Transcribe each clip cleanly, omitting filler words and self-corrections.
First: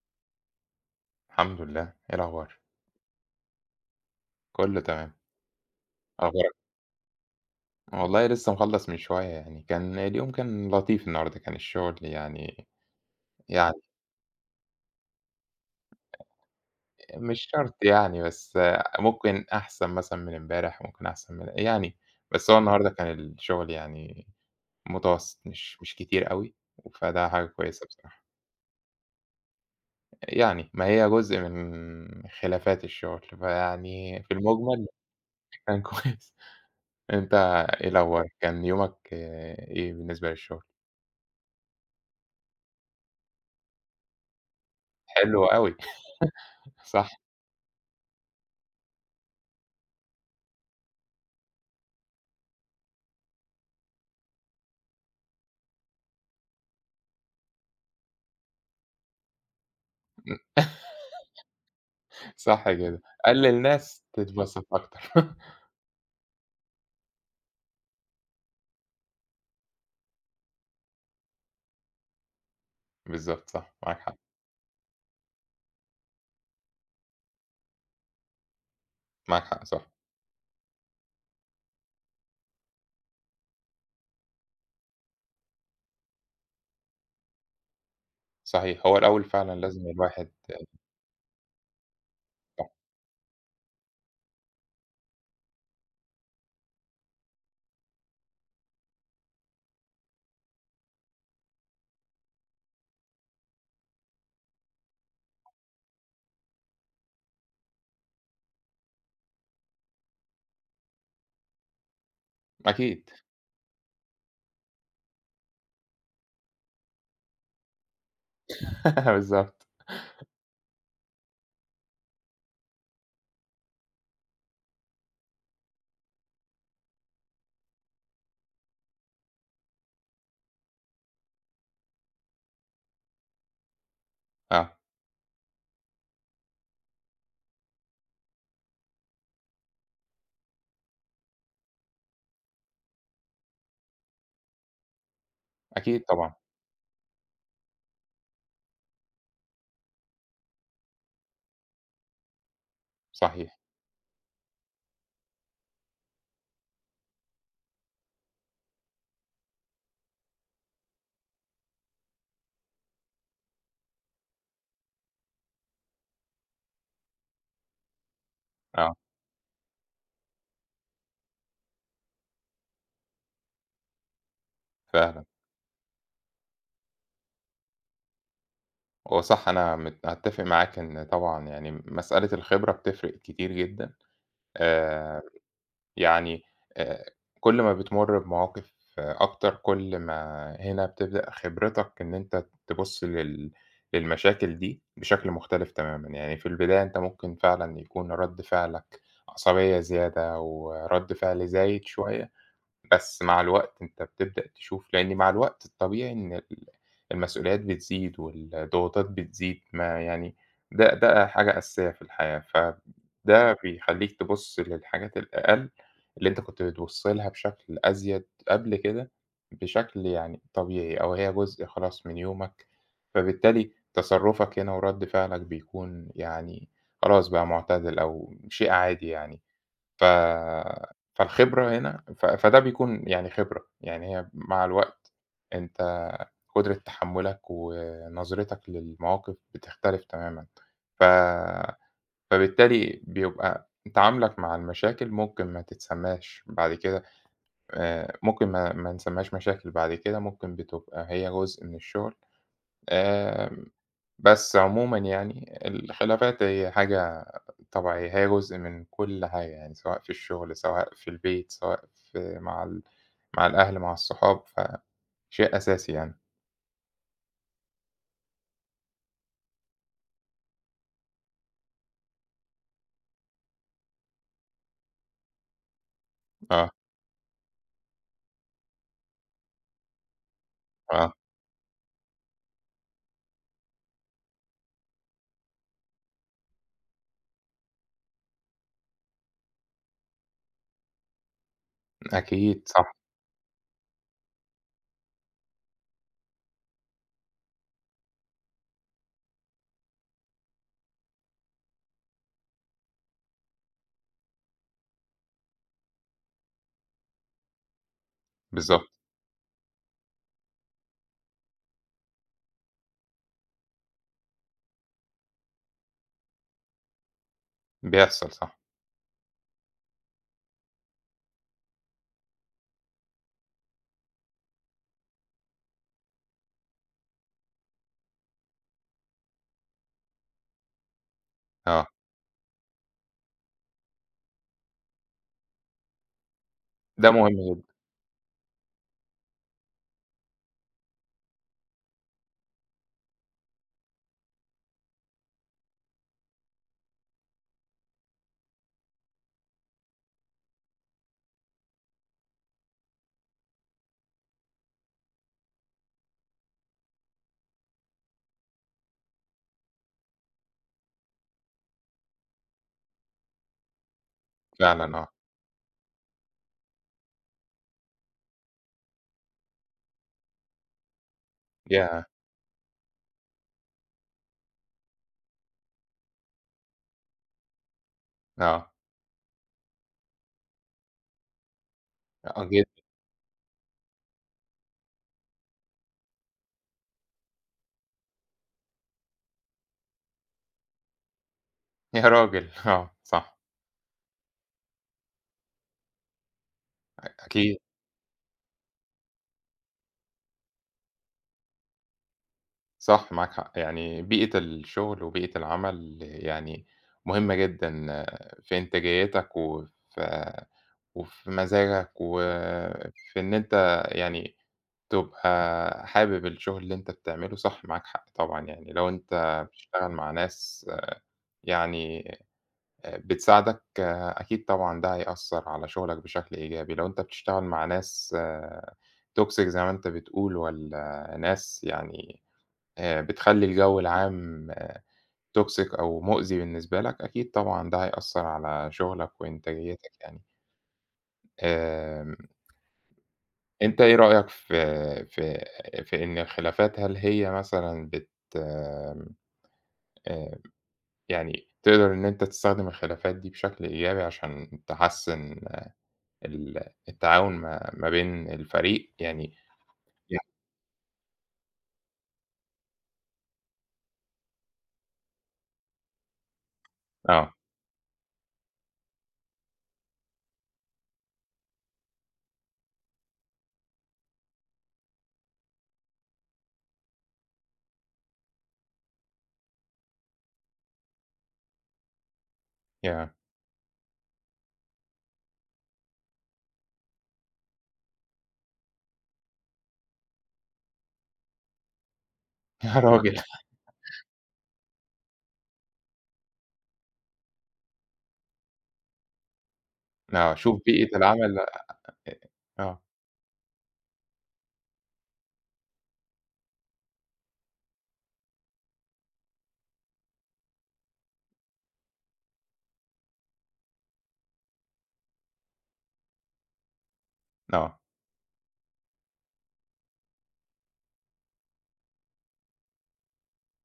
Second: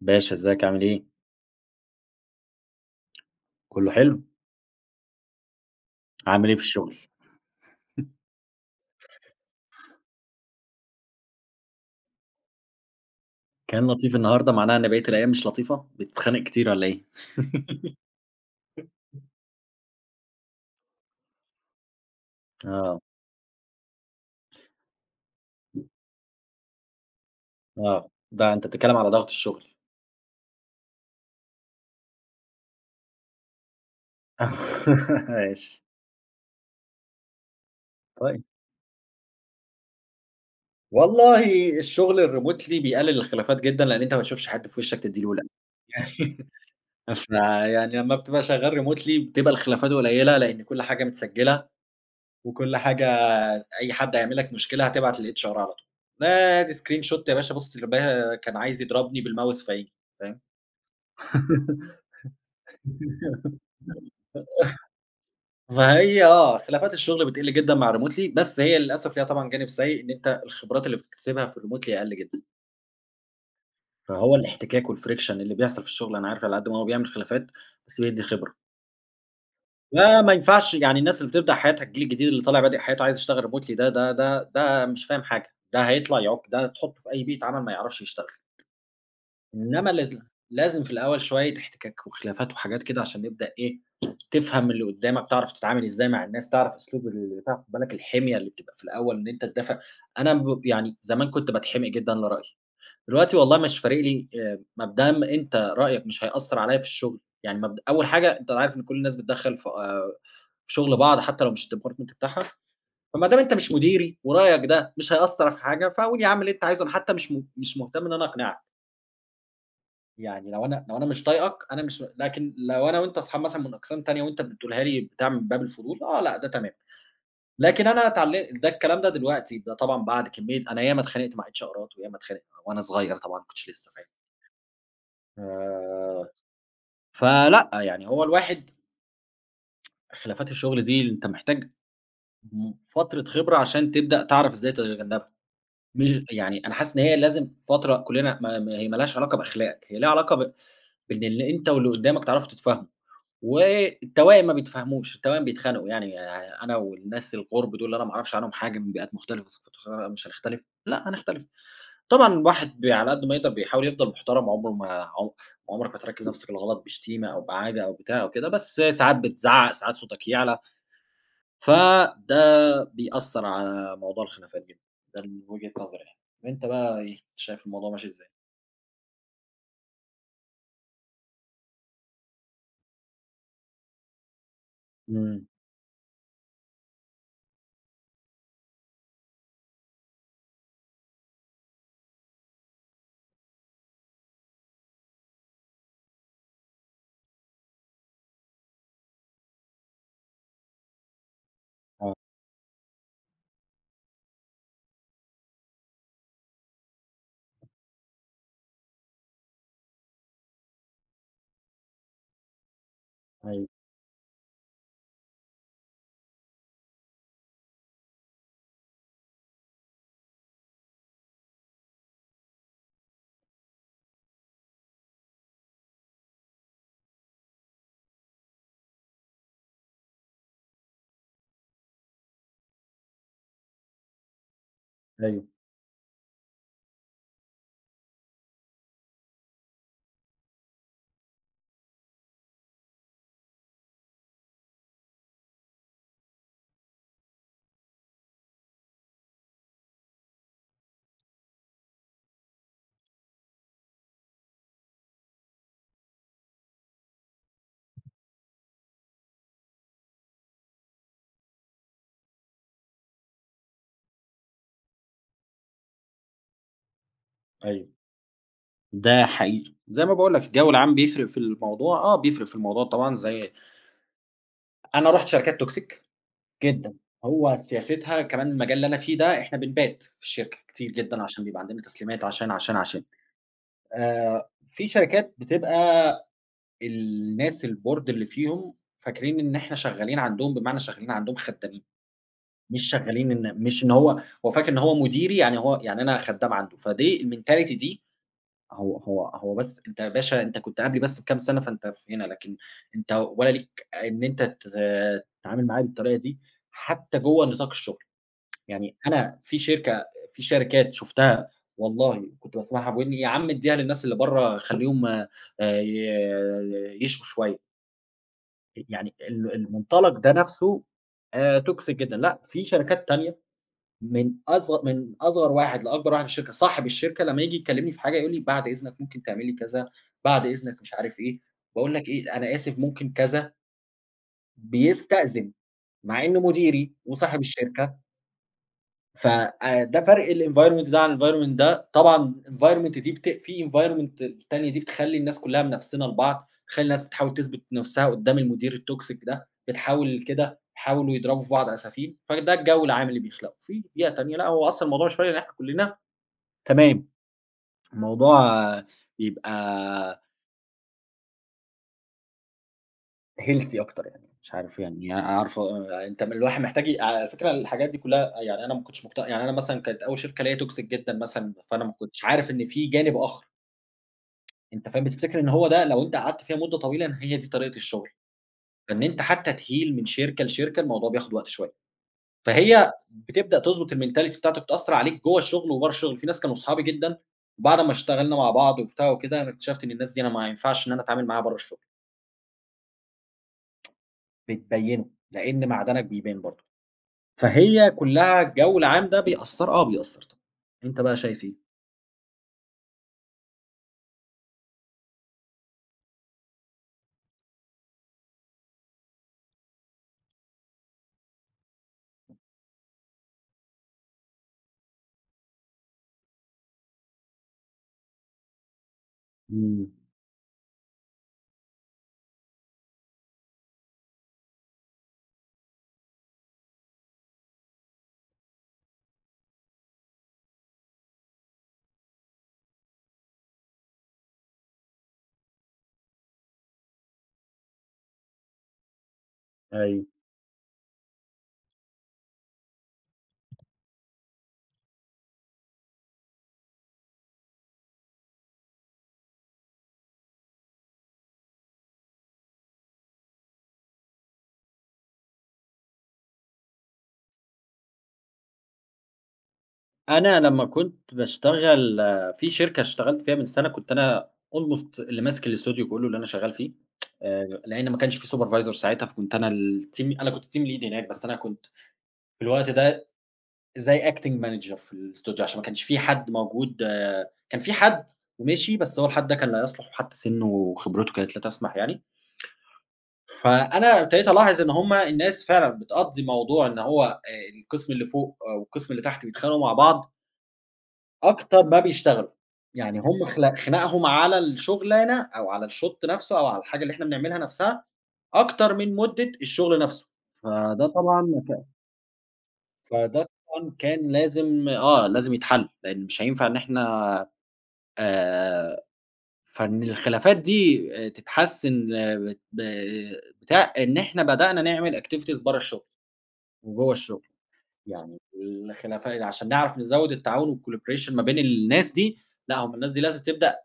باشا ازيك عامل ايه؟ الحمد لله. إيه الأخبار؟ كله حلو؟ كله تمام. عامل ايه أخبارك؟ في الشغل؟ والله لسه مخلّص من شوية يعني، كان لطيف النهارده، كان الشغل يعني كان لطيف النهارده معناها ان بقية الأيام مش لطيفة؟ بتتخانق كتير ولا ايه؟ مش شرط يعني، بس ممكن أحسن مثلًا من امبارح، ممكن أحسن من يعني، بس هو النهارده اه، كان الشغل يعني متوسط، مش كتير أوي، فده حاجة كويسة اه، بصراحة. ده انت بتتكلم على ضغط الشغل. يعني ما هي جزء من خلافات الشغل، فيعني في المجمل كان ماشي. كويس. أنت إيه الأخبار؟ طيب، كان يومك آه، إيه بالنسبة للشغل؟ والله الشغل الريموتلي بيقلل الخلافات جدا لأن انت ما تشوفش حد في وشك تديله لا. حلو أوي. صح. يعني لما بتبقى شغال ريموتلي بتبقى الخلافات قليلة لأن كل حاجة متسجلة وكل حاجة، أي حد هيعمل لك مشكلة هتبعت للHR على طول. ده دي screen shot يا باشا، بُص اللي بها كان عايز يضربني بالماوس في عيني، فاهم؟ إمم، صح كده، قلِّل ناس تتبسط أكتر. فهي خلافات الشغل بتقل جدًا مع الremotely، بس هي للأسف ليها طبعًا جانب سيء إن أنت الخبرات اللي بتكتسبها في الremotely أقل جدًا، بالضبط صح، معاك حق. فهو الاحتكاك والfriction اللي بيحصل في الشغل أنا عارف على قد ما هو بيعمل خلافات، بس بيدّي خبرة. معاك حق صح. فما ينفعش يعني الناس اللي بتبدأ حياتها، الجيل الجديد اللي طالع بادئ حياته عايز يشتغل remotely ده مش فاهم حاجة، ده هيطلع يعُك، ده تحطه في أي بيئة عمل ما يعرفش يشتغل. صحيح، هو الأول فعلًا لازم إنما ل الواحد لازم في الأول شوية احتكاك وخلافات وحاجات كده عشان نبدأ إيه، تفهم اللي قدّامك، تعرف تتعامل إزاي مع الناس، تعرف أسلوب البتاع، خُد بالك الحمية اللي بتبقى في الأول إن أنت تدافع. أنا يعني زمان كنت باتحمق جدًا لرأيي، دلوقتي والله مش فارق لي ما دام أنت رأيك مش هيأثّر عليّا في الشغل، يعني أول حاجة، أنت عارف إن كل الناس بتدخّل في شغل بعض حتى لو مش الdepartment بتاعها، أكيد. فما دام أنت مش مديري ورأيك ده مش هيأثّر في حاجة، فقُل يا عم اللي أنت عايزه، أنا حتى مش مهتم إن أنا أقنعك. بالضبط. يعني لو أنا مش طايقك أنا مش، لكن لو أنا وأنت أصحاب مثلًا من أقسام تانية وأنت بتقولها لي بتاع من باب الفضول، آه لأ، ده تمام. لكن أنا ده الكلام ده دلوقتي، ده طبعًا بعد كمية، أنا ياما اتخانقت مع اتش-ارات وياما اتخانقت وأنا صغير طبعًا ما كنتش لسه فاهم. آه. آآ، فلأ، يعني هو الواحد، خلافات الشغل دي أنت محتاج فترة خبرة عشان تبدأ تعرف إزاي تتجنبها. أكيد مش طبعًا. يعني، أنا حاسس إن هي لازم فترة كلنا، ما هي ما لهاش علاقة بأخلاقك، هي ليها علاقة بإن اللي أنت واللي قدامك تعرفوا تتفاهموا. صحيح. والتوائم ما بيتفاهموش، التوائم بيتخانقوا يعني. أنا والناس الغُرب دول اللي أنا ما أعرفش عنهم حاجة، من بيئات مختلفة، ثقافات مختلفة، مش هنختلف؟ لأ، هنختلف. طبعًا الواحد على قد ما يقدر بيحاول يفضل محترم، عمره ما عمرك ما ترَكِّب نفسك الغلط بشتيمة أو بعاجة أو بتاع أو كده، بس آه. ساعات بتزعّق، ساعات صوتك يعلى، فده بيأثّر على موضوع الخلافات جدًا. ده فعلًا. من وجهة نظري يعني. أنت بقى إيه، شايف الموضوع ماشي إزاي؟ هو صح أنا مت أتّفق معاك إن طبعًا يعني مسألة الخبرة بتفرق كتير جدًا. آآ إمم، يعني آآ كل ما بتمُر بمواقف آه، أكتر، كل ما هنا بتبدأ خبرتك إن أنت تبُص للمشاكل دي بشكل مختلف تمامًا. يعني في البداية أنت ممكن فعلًا يكون رَد فعلك عصبية زيادة ورَد فعل زايد آه، شوية. بس مع الوقت أنت بتبدأ تشوف لإن مع الوقت الطبيعي إن المسؤوليات بتزيد والضغوطات بتزيد، ما يعني ده حاجة أساسية في الحياة، فده أيوه، بيخلّيك تبُص للحاجات الأقل اللي أنت كنت بتبُص لها بشكل أزيد قبل كده، بشكل يعني طبيعي أو هي جزء خلاص من يومك، فبالتالي تصرُّفك هنا ورَد فعلك بيكون يعني خلاص بقى معتدل أو شيء عادي يعني. ف فالخبرة هنا ف فده بيكون يعني خبرة، يعني هي مع الوقت أيوه، أنت قدرة تحمُّلك ونظرتك للمواقف بتختلف تمامًا. ف فبالتالي بيبقى تعاملك مع المشاكل ممكن ما تتسمّاش بعد كده، ممكن ما نسمّاهاش مشاكل بعد كده، ممكن بتبقى هي جزء من الشغل. آآ بس عمومًا يعني الخلافات هي حاجة طبيعية، هي جزء من كل حاجة يعني، سواء في الشغل، سواء في البيت، سواء في مع ال مع الأهل، مع الصحاب، فشيء أساسي يعني. أيوه. ده حقيقي. زي ما باقول لك، الجو العام بيفرق في الموضوع، بيفرق في الموضوع طبعًا. زي أنا رُحت شركات toxic آه. جدًا، هو سياستها كمان المجال اللي أنا فيه ده، إحنا بنبات في الشركة كتير آه. جدًا عشان بيبقى عندنا تسليمات، عشان، عشان، عشان. في شركات بتبقى الناس، الboard اللي فيهم فاكرين إن إحنا شغالين عندهم، بمعنى شغالين عندهم خدّامين، أكيد مش صح. شغالين، إن مش إن هو فاكر إن هو مديري، يعني هو يعني أنا خدّام عنده. فدي الmentality دي، هو بس أنت يا باشا أنت كنت قبلي بس بكام سَنة، فأنت في هنا، لكن أنت ولا ليك إن أنت تتعامل معايا بالطريقة دي حتى جوّه نطاق الشغل. بالضبط. يعني أنا في شركات شُفتها، والله كنت باسمعها بودني، يا عم ادّيها للناس اللي برّه خلّيهم ي يشوا شوية. بيحصل صح. يعني المنطلق ده نَفْسه toxic جدًا. لأ، في شركات تانية، من أصغر من أصغر واحد لأكبر واحد في الشركة، صاحب الشركة لمّا ييجي يكلّمني في حاجة يقول لي: "بعد إذنك ممكن تعملي كذا، بعد إذنك مش عارف إيه." آه. باقول لك إيه، أنا آسف ممكن كذا، بيستأذن، مع إنه مديري ده مهم وصاحب جدًا الشركة. ف ده فرق الenvironment ده عن الenvironment ده. طبعًا environment دي، في environment التانية دي بتخلّي الناس كلّها منافسينها لبعض، بتخلّي الناس بتحاول تثبت نَفْسها قدّام المدير الtoxic ده، بتحاول كده يحاولوا يضربوا في بعض أسافين، فده الجو العام اللي بيخلقه. في بيئة تانية لأ، هو أصلًا الموضوع مش فارق، إن إحنا كلّنا تمام، الموضوع بيبقى healthy أكتر يعني، مش عارف، فعلًا آه. يعني عارفة أنت الواحد محتاج على فكرة الحاجات دي كلّها. يعني أنا ما كنتش يعني، أنا مثلًا كانت أول شركة ليّا toxic جدًا مثلًا، فأنا ما ياه! كنتش عارف إن في جانب آخر. أنت فاهم؟ بتفتكر إن هو ده، لو أنت قعدت فيها مدة طويلة إن هي دي طريقة الشغل. آه. فإن أنت حتى تheal من شركة لشركة الموضوع بياخد وقت شوية، آه جدًا. فهي بتبدأ تضبط الmentality بتاعتك، تأثّر عليك جوّه الشغل وبرّه الشغل. في ناس كانوا صحابي جدًا، وبعد ما اشتغلنا مع بعض وبتاع وكده، أنا اكتشفت إن الناس دي أنا ما ينفعش إن أنا أتعامل معاها برّه الشغل. يا راجل! آه. صح. بتبيّنه، لإن معدنك بيبان برضه. أكيد. فهي كلّها الجو العام ده بيأثّر، آه بيأثّر طبعًا. أنت بقى شايف إيه؟ صح معاك حق، يعني بيئة الشغل وبيئة العمل يعني مهمة جدًا في إنتاجيتك وفي مزاجك، وفي إن أنت يعني تبقى حابب الشغل اللي أنت بتعمله صح. معاك حق طبعًا، يعني لو أنت إمم، بتشتغل مع ناس يعني بتساعدك، أكيد طبعًا ده هيأثّر على شغلك بشكل إيجابي. لو أنت بتشتغل مع ناس toxic زي ما أنت بتقول، والّا ناس يعني بتخلّي الجو العام toxic أو مؤذي بالنسبة لك، أكيد طبعًا ده هيأثّر على شغلك وإنتاجيتك أيوه. يعني. آمم أنت إيه رأيك في في في إن الخلافات هل هي مثلًا آمم، آآ، يعني تقدر إن أنت تستخدم الخلافات دي بشكل إيجابي عشان تحسّن ال التعاون ما بين الفريق؟ يعني يع أنا لمّا كنت باشتغل في شركة اشتغلت فيها من سَنة، كنت أنا almost اللي ماسك الإستوديو كلّه اللي أنا شغّال فيه. آه. لإن ما كانش في supervisor ساعتها، فكنت أنا الteam أنا كنت team lead هناك، بس أنا كنت في الوقت ده زي acting manager في الإستوديو، عشان ما كانش في حد موجود. كان في حد ومشي، بس هو الحد ده كان لا يصلح، وحتى سِنّه وخبرته كانت لا تسمح يعني. ياه! فأنا ابتديت ألاحظ إن هم الناس فعلًا بتقضّي موضوع، إن هو القسم اللي فوق والقسم اللي تحت بيتخانقوا مع بعض أكتر ما بيشتغلوا. يا يعني هم راجل! آه. خناقهم على الشغلانة أو على الشُّط نَفْسه أو على الحاجة اللي إحنا بنعملها نَفْسها أكتر من مدة الشغل نَفْسه. آه، شوف فده بيئة العمل طبعًا ك آه. فده طبعًا كان لازم، آه، لازم يتحَل، لإن مش هينفع إن إحنا آآ فإن الخلافات دي تتحسّن بت ب بتاع، إن إحنا بدأنا نعمل activities برّه الشغل وجوّه الشغل. آه. يعني الخلافة عشان نعرف نزوّد التعاون والcollaboration ما بين الناس دي. لأ، هُم الناس دي لازم تبدأ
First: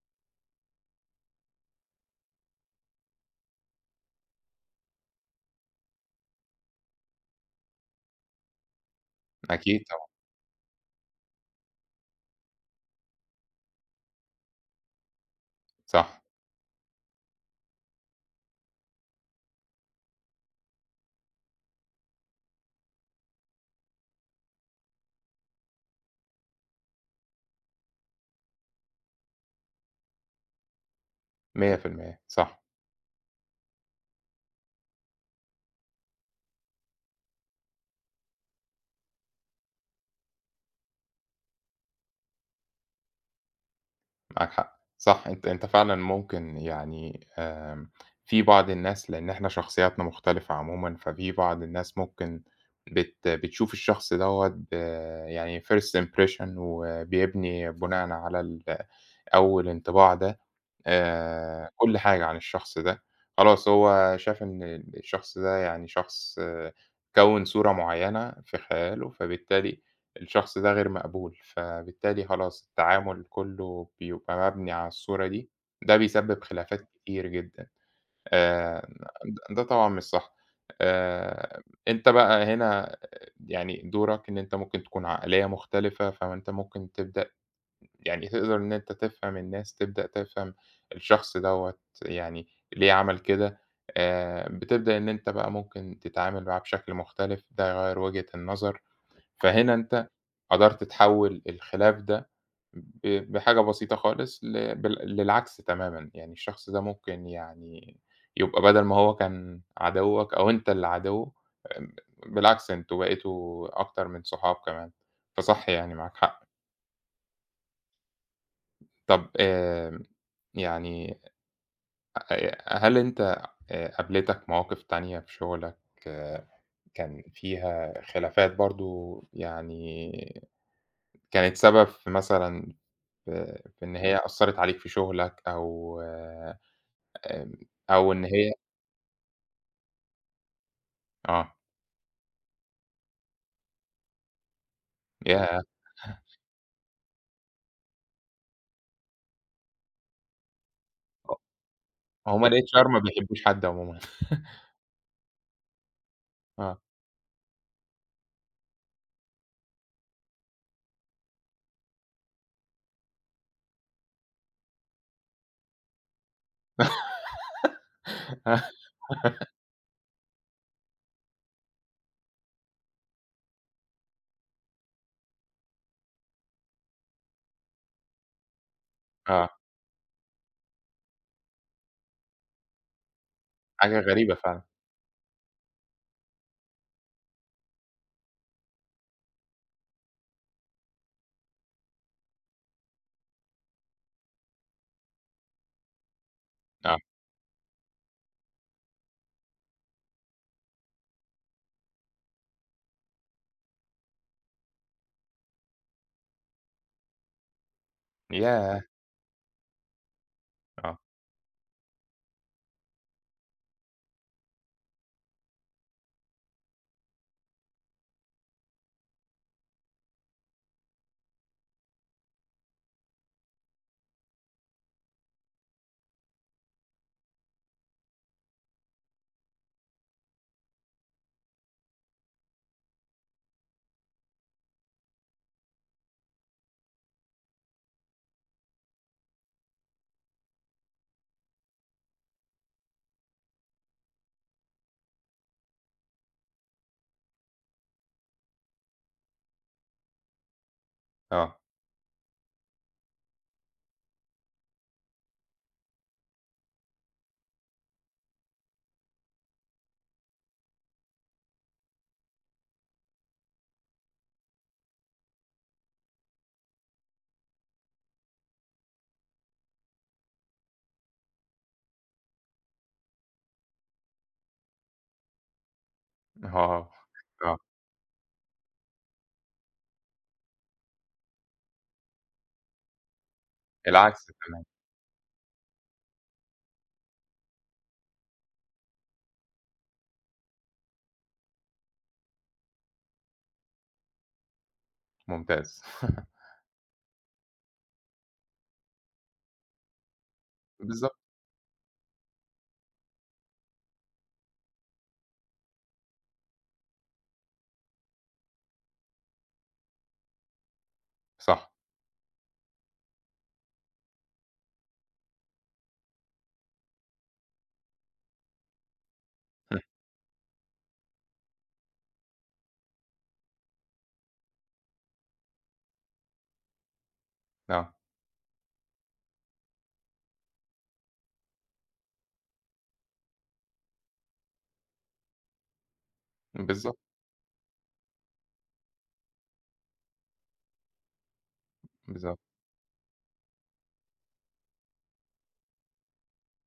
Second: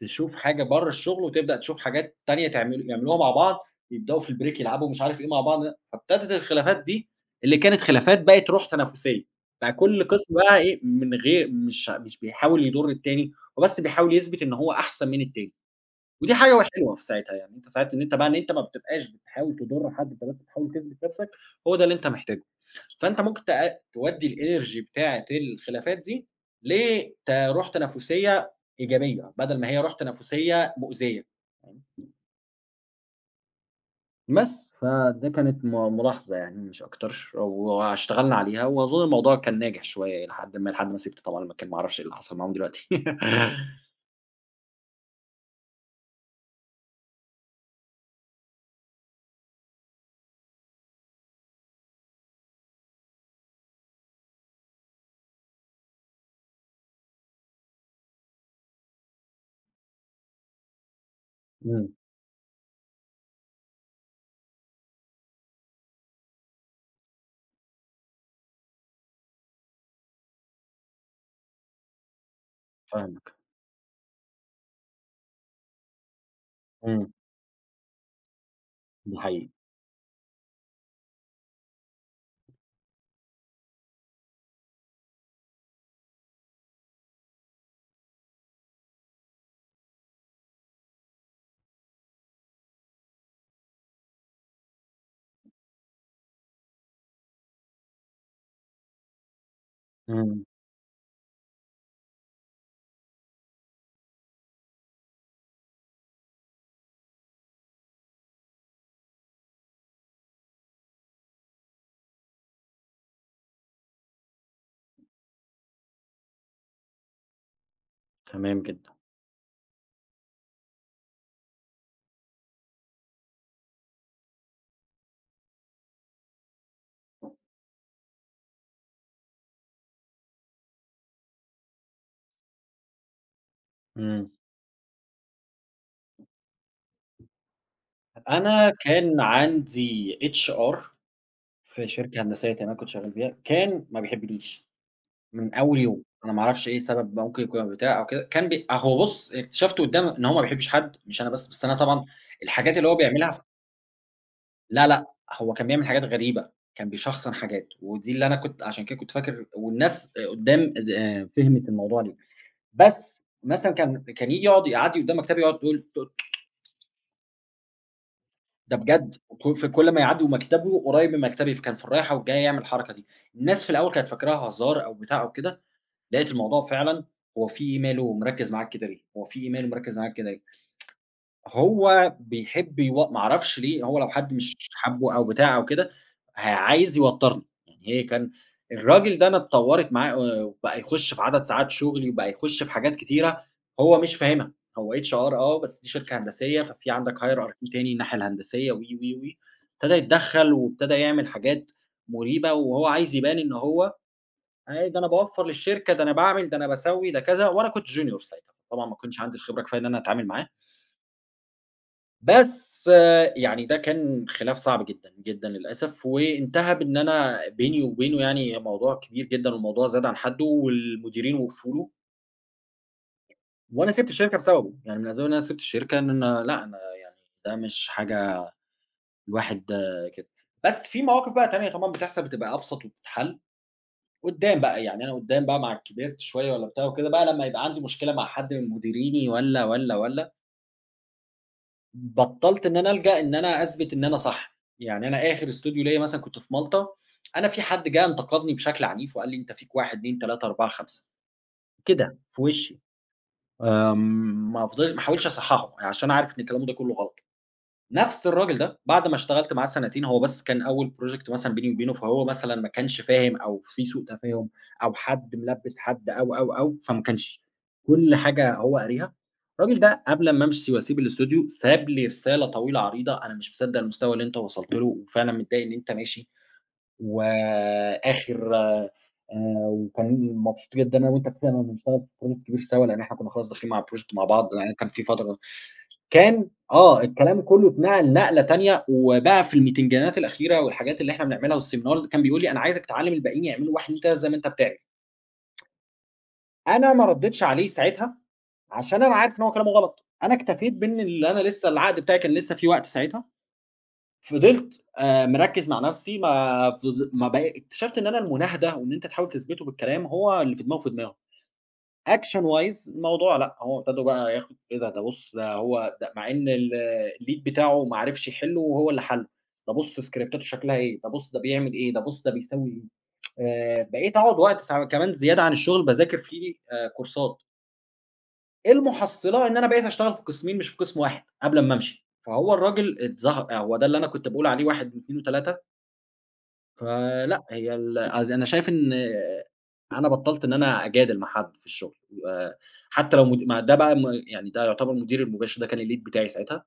تشوف حاجة برّه الشغل، وتبدأ تشوف حاجات تانية يعملوها مع بعض، يبدأوا في الbreak يلعبوا مش عارف إيه مع بعض. فابتدت الخلافات دي اللي كانت خلافات بقت روح تنافسية، بقى أكيد كل طبعًا. قِسم بقى إيه من غير، مش بيحاول يضُر التاني، هو بس بيحاول يثبت إن هو أحسن من التاني. صح. ودي حاجة حلوة في ساعتها، يعني أنت ساعتها إن أنت بقى، إن أنت ما بتبقاش بتحاول تضر حد، أنت بس بتحاول تثبت نَفْسك، هو ده اللي أنت محتاجه. فأنت ممكن تودّي الenergy بتاعة الخلافات دي لروح تنافسية إيجابية، بدل ما هي روح تنافسية مؤذية. فاهم؟ 100% صح. بس، فده كانت ملاحظة يعني مش أكتر، واشتغلنا عليها وأظن الموضوع كان ناجح شوية إلى حدٍ ما، لحد ما سِبت طبعًا المكان، ما أعرفش إيه اللي حصل معاهم دلوقتي. معاك حق. صح، أنت فعلًا ممكن يعني في بعض الناس لإن إحنا شخصياتنا مختلفة عمومًا، ففي بعض الناس ممكن بتشوف الشخص دوّة يعني first impression، وبيبني بناءً على أول انطباع ده. إمم، كل حاجة عن الشخص ده، خلاص هو شاف إن الشخص ده يعني شخص آه، كوّن صورة معيّنة في خياله، فبالتالي الشخص ده غير مقبول، فبالتالي خلاص التعامل فاهمك، كلّه بيبقى مبني على الصورة دي، ده بيسبب خلافات إمم، كتير جدًا. آآ ده حقيقي، ده طبعًا مش صح. آآ أنت بقى هنا يعني دورك إن أنت ممكن تكون عقلية مختلفة، فما أنت ممكن تبدأ يعني تقدر إن أنت تفهم الناس، تبدأ تفهم الشخص دوّة يعني ليه عمل كده. بتبدأ إن أنت بقى ممكن تتعامل معاه بشكل مختلف، ده يغيّر وجهة النظر، فهنا أنت إمم، قدرت تحوّل الخلاف ده ب بحاجة بسيطة خالص للعكس تمامًا، يعني الشخص ده ممكن يعني يبقى بدل ما هو كان عدوّك أو أنت اللي عدوّه، آآ بالعكس أنتم بقيتوا أكتر من صحاب كمان، فصح يعني معاك حق. تمام جدًا، طب يعني هل أنت قابلتك مواقف تانية في شغلك آه، كان فيها خلافات برضه يعني كانت سبب في مثلًا في إن هي إمم. أثّرت عليك في شغلك أو أو إن هي أنا كان عندي HR آه. في شركة هندسية اللي أنا كنت شغال فيها، كان ما بيحبنيش من ياه! أول يوم، أنا ما أعرفش إيه السبب، ممكن يكون بتاع أو كده. كان بي هو بُص، اكتشفت قدّام إن هو ما بيحبش حد، مش أنا بس، بس أنا طبعًا أ هُم الحاجات اللي الHR هو ما بيعملها. بيحبوش حد عمومًا. لا، لأ، هو كان بيعمل حاجات غريبة، آه. كان بيشخصن حاجات، ودي اللي أنا كنت عشان كده كنت فاكر، والناس قدّام د فهمت الموضوع ليه. بس مثلًا كان ييجي يقعد يقعدني قدّام مكتبي يقعد يقول ده بجد، في كل ما يعدّي ومكتبه قريب من مكتبي، فكان في الرايحة والجاية يعمل الحركة دي. الناس في الأول كانت فاكراها هزار أو بتاع أو كده، لقيت الموضوع فعلًا. هو في إيه ماله مركّز معاك كده ليه، هو في إيه آه. ماله مركّز معاك كده ليه؟ هو بيحب ما اعرفش ليه، هو حاجة لو حد غريبة مش فعلًا. حابه أو بتاع أو كده، عايز يوتّرني. يعني هي كان الراجل ده أنا اتطوّرت معاه وبقى يخش في عدد ساعات شغلي، وبقى يخش في حاجات كتيرة هو مش فاهمها. هو HR آه، بس دي شركة هندسية، ففي آه. عندك hierarchy تاني الناحية الهندسية، و، و، و، ابتدى يتدخّل وابتدى يعمل حاجات مريبة، وهو عايز يبان إن هو: "أي ده أنا باوفّر للشركة، ده أنا باعمل، ده أنا باسوّي، ده كذا." وأنا كنت junior ساعتها، ياه! طبعًا ما كنتش عندي الخبرة كفاية إن أنا أتعامل معاه. آه. بس يعني ده كان خلاف صعب جدًا، جدًا للأسف، وانتهى بإن أنا بيني وبينه يعني موضوع كبير جدًا، والموضوع زاد عن حدّه، والمديرين وقفوا له، وأنا سِبت الشركة بسببه. يعني من الأسباب إن أنا سِبت الشركة إن أنا، لأ، أنا يعني ده مش حاجة الواحد، كده. بس في مواقف بقى تانية طبعًا بتحصل بتبقى أبسط وبتتحل قدّام بقى. يعني أنا قدّام بقى مع كبرت شوية والّا بتاع وكده بقى، لمّا يبقى عندي مشكلة مع حد من مديريني والّا، والّا، والّا، بطّلت إن أنا ألجأ إن أنا أثبت إن أنا صح. يعني أنا آخر استوديو ليّا مثلًا كنت في مالطا، أنا في حد جه انتقدني بشكل عنيف وقال لي: "أنت فيك 1، 2، 3، 4، 5" آه. كده في وشّي. ما فضل ما حاولتش أصحّحه، عشان عارف إن كلامه ده كلّه غلط. نفس الراجل ده بعد ما اشتغلت معاه سنتين، هو بس كان أول project مثلًا بيني وبينه، فهو مثلًا ما كانش فاهم أو في سوء تفاهم أو حد ملبِّس حد أو، أو، أو، فما كانش كل حاجة هو قاريها. الراجل ده قبل أمّا أمشي وأسيب الإستوديو ساب لي رسالة طويلة عريضة: "أنا مش مصدّق المستوى اللي أنت وصلت له وفعلًا متضايق إن أنت ماشي، آه. آه. وآخر وكان مبسوط جدًا أنا وأنت كده، انا بنشتغل في project كبير سوا." لإن إحنا كُنّا خلاص داخلين مع الproject مع العكس بعض، تمام. لإن كان في فترة، كان آه، الكلام كلّه اتنقل نقلة تانية، وبقى في الميتنجانات الأخيرة والحاجات اللي إحنا بنعملها والseminars كان بيقول لي: "أنا عايزك تعلّم الباقيين يعملوا 1، 2، 3 زي ما أنت بتعمل." ممتاز. أنا ما ردّيتش عليه ساعتها، عشان أنا عارف إن هو كلامه غلط. أنا اكتفيت بإن بالضبط. اللي أنا لسه العقد بتاعي كان لسه فيه وقت ساعتها، فضلت مركّز مع نفسي. ما فض ما بق اكتشفت إن أنا المناهدة وإن أنت تحاول تثبته بالكلام هو اللي في دماغه في دماغه. صح. action wise الموضوع لأ، هو ابتدوا بقى ياخد إيه ده، ده بُص ده، هو ده، مع إن ال الlead بتاعه ما عرفش يحلّه وهو اللي حلّه، ده إمم. بُص سكريبتاته شكلها إيه، ده بُص ده بيعمل إيه، ده بُص ده بيسوي إيه. بقيت أقعد وقت كمان زيادة عن الشغل باذاكر فيه كورسات. آه. إيه المُحصّلة؟ إن أنا بقيت أشتغل في قسمين مش في قسم واحد قبل أمّا أمشي، فهو الراجل هو ده اللي أنا كنت باقول عليه 1 و2 و3. بالضبط. فلأ، هي قصد، أنا شايف إن أنا بطّلت إن أنا أجادل مع حد في الشغل. بالضبط. آآ حتى لو ما ده بقى يعني ده يعتبر مديري المباشر، ده كان الlead بتاعي ساعتها،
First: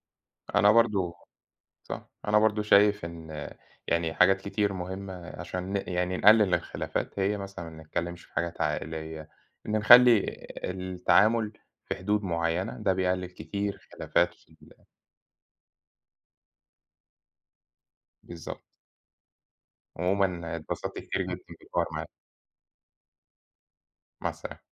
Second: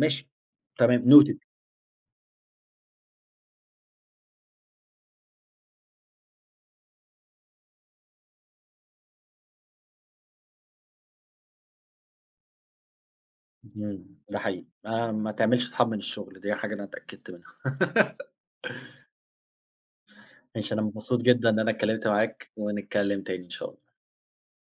ماشي، أنا تمام، برضه noted. صح، أنا برضه شايف إن يعني حاجات كتير مهمة عشان يعني نقلل الخلافات، هي مثلًا ما نتكلمش في حاجات عائلية، إن نخلي التعامل في حدود معيّنة، ده بيقلل كتير إمم، خلافات ده في حقيقي، ال ما تعملش أصحاب من الشغل، دي حاجة أنا اتأكدت منها. بالضبط. عمومًا ماشي، أنا اتبسطت مبسوط كتير جدًا جدًا إن أنا بالحوار اتكلمت معاك. معاك، ونتكلم تاني إن شاء الله. مع السلامة.